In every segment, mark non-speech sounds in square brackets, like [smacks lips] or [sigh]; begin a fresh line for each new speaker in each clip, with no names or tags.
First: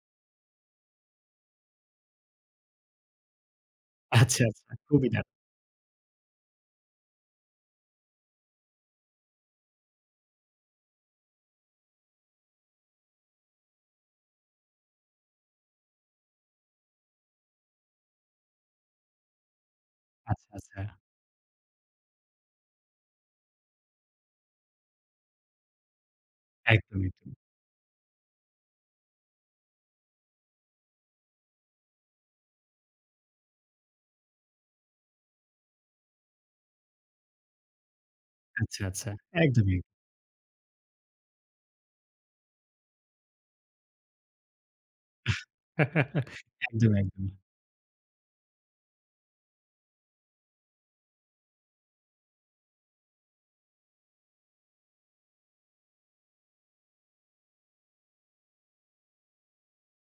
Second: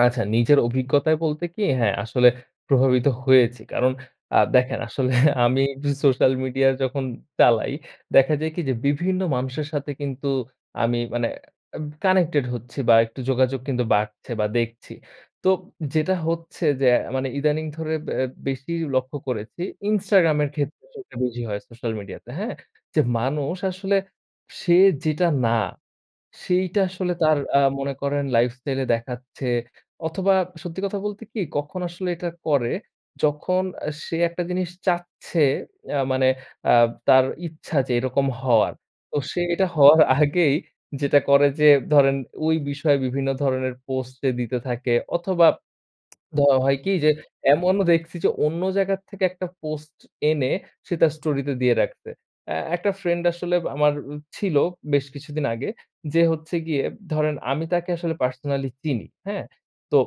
আচ্ছা। নিজের অভিজ্ঞতায় বলতে কি? হ্যাঁ, আসলে প্রভাবিত হয়েছি। কারণ আ
আচ্ছা, আচ্ছা।
দেখেন
খুবই
আসলে
দারুণ।
[chuckles] আমি একটু সোশ্যাল মিডিয়া যখন চালাই, দেখা যায় কি? যে বিভিন্ন মানুষের সাথে কিন্তু আমি মানে এব কানেক্টেড হচ্ছি বা, একটু যোগাযোগ কিন্তু বাড়ছে বা, দেখছি। তোব যেটা হচ্ছে যে মানে ইদানিং ধরে অ্যা ব্যা বেশি লক্ষ্য করেছি Instagram
আচ্ছা,
এর
আচ্ছা।
ক্ষেত্রে সেটা বেশি হয় সোশ্যাল মিডিয়াতে। হ্যাঁ? যে মানুষ আসলে সে যেটা না, সেইটা
একদম,
আসলে
একদম।
তার আ মনে করেন লাইফস্টাইলে দেখাচ্ছে। অথবা সত্যি কথা বলতে কি? কখন আসলে এটা করে? যখন আ সে একটা জিনিস চাচ্ছে অ্যা মানে অ্যা তার ইচ্ছা যে এরকম হওয়ার।
আচ্ছা, আচ্ছা।
তো সে এটা
একদমই।
হওয়ার আগেই যেটা করে যে, ধরেন ওই বিষয়ে বিভিন্ন ধরনের পোস্টে দিতে থাকে অথবা,
[laughs]
[smacks lips] ধ হয় কি?
একদম,
যে
একদমই।
এমনও দেখছি যে অন্য জায়গা থেকে একটা পোস্ট এনে সে তার স্টোরিতে দিয়ে রাখছে। এ একটা ফ্রেন্ড আসলে আমার আ ছিল বেশ কিছুদিন আগে। যে হচ্ছে গিয়ে ধরেন আমি তাকে আসলে পার্সোনালি চিনি। হ্যাঁ? তো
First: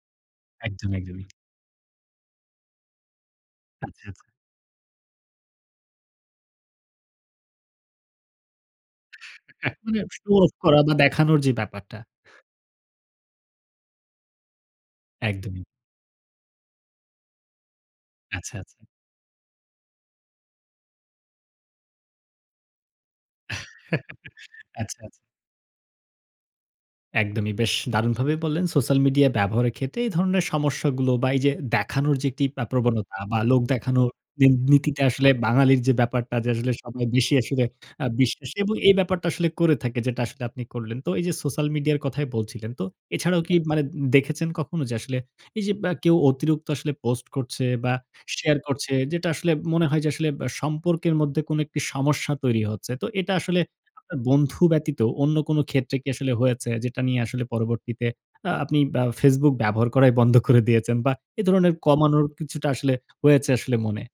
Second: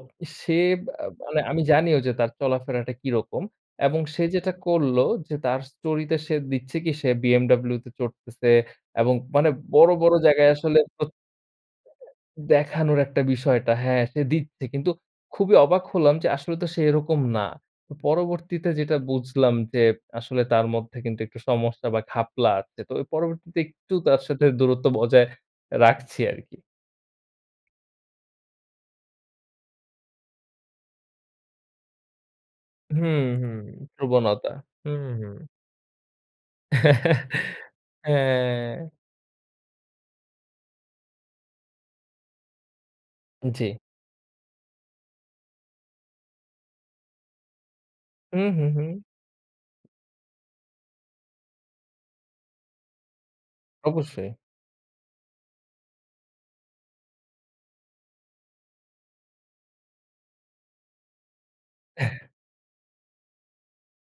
সে
একদম,
বা
একদমই।
মানে আমি জানিও যে তার চলাফেরাটা কিরকম এবং
আচ্ছা।
সে যেটা করলো যে তার স্টোরিতে সে দিচ্ছে কি সে বিএমডব্লিউতে চড়তেছে এবং মানে বড়,
একদমই আ
বড়
শো
জায়গায়
অফ
আসলে
করা
হ
বা,
[unintelligible]
দেখানোর যে ব্যাপারটা।
দেখানোর একটা বিষয়টা হ্যাঁ, সে দিচ্ছে। কিন্তু খুবই
একদমই।
অবাক হলাম যে আসলে তো সে এরকম না। ও
আচ্ছা,
পরবর্তীতে
আচ্ছা।
যেটা বুঝলাম যে আসলে তার মধ্যে কিন্তু একটু সমস্যা বা, ঘাপলা আছে। তো অব পরবর্তীতে একটু তার
[chuckles]
সাথে দূরত্ব
আচ্ছা, আচ্ছা।
বজায় রাখছি আরকি।
একদমই, বেশ দারুণভাবে বললেন, সোশ্যাল মিডিয়া ব্যবহারের ক্ষেত্রে এই ধরনের সমস্যাগুলো বা, এইযে দেখানোর যে একটি আ প্রবণতা
হুম,
বা,
হুম,
লোক দেখানোর এ
প্রবণতা।
নীতিতে
হুম,
আসলে
হুম।
বাঙালির যে ব্যাপারটা যে আসলে সবাই বেশি আসলে
[laughs]
আ বিশ্বাসী এবং
হ্যাঁ।
এই ব্যাপারটা আসলে করে থাকে যেটা আসলে আপনি করলেন। তো এইযে সোশ্যাল মিডিয়া কথাই বলছিলেন। তো এছাড়াও কি
জ্বী।
মানে দে-দেখেছেন কখনো যে আসলে এইযে বা কেউ অতিরিক্ত আসলে পোস্ট করছে বা,
হুম,
শেয়ার
হুম,
করছে
হুম।
যেটা আসলে মনে হয় যে আসলে বা সম্পর্কের মধ্যে কোন একটি সমস্যা তৈরি হচ্ছে। তো এটা আসলে আপনার
অবশ্যই।
বন্ধু ব্যতীত অন্য কোন ক্ষেত্রে কি আসলে হয়েছে? যেটা নিয়ে আসলে পরবর্তীতে আ আপনি বা facebook ব্যবহার করাই বন্ধ করে দিয়েছেন? বা এ ধরনের কমানোর
[sneezes]
কিছুটা আসলে হয়েছে আসলে মনে?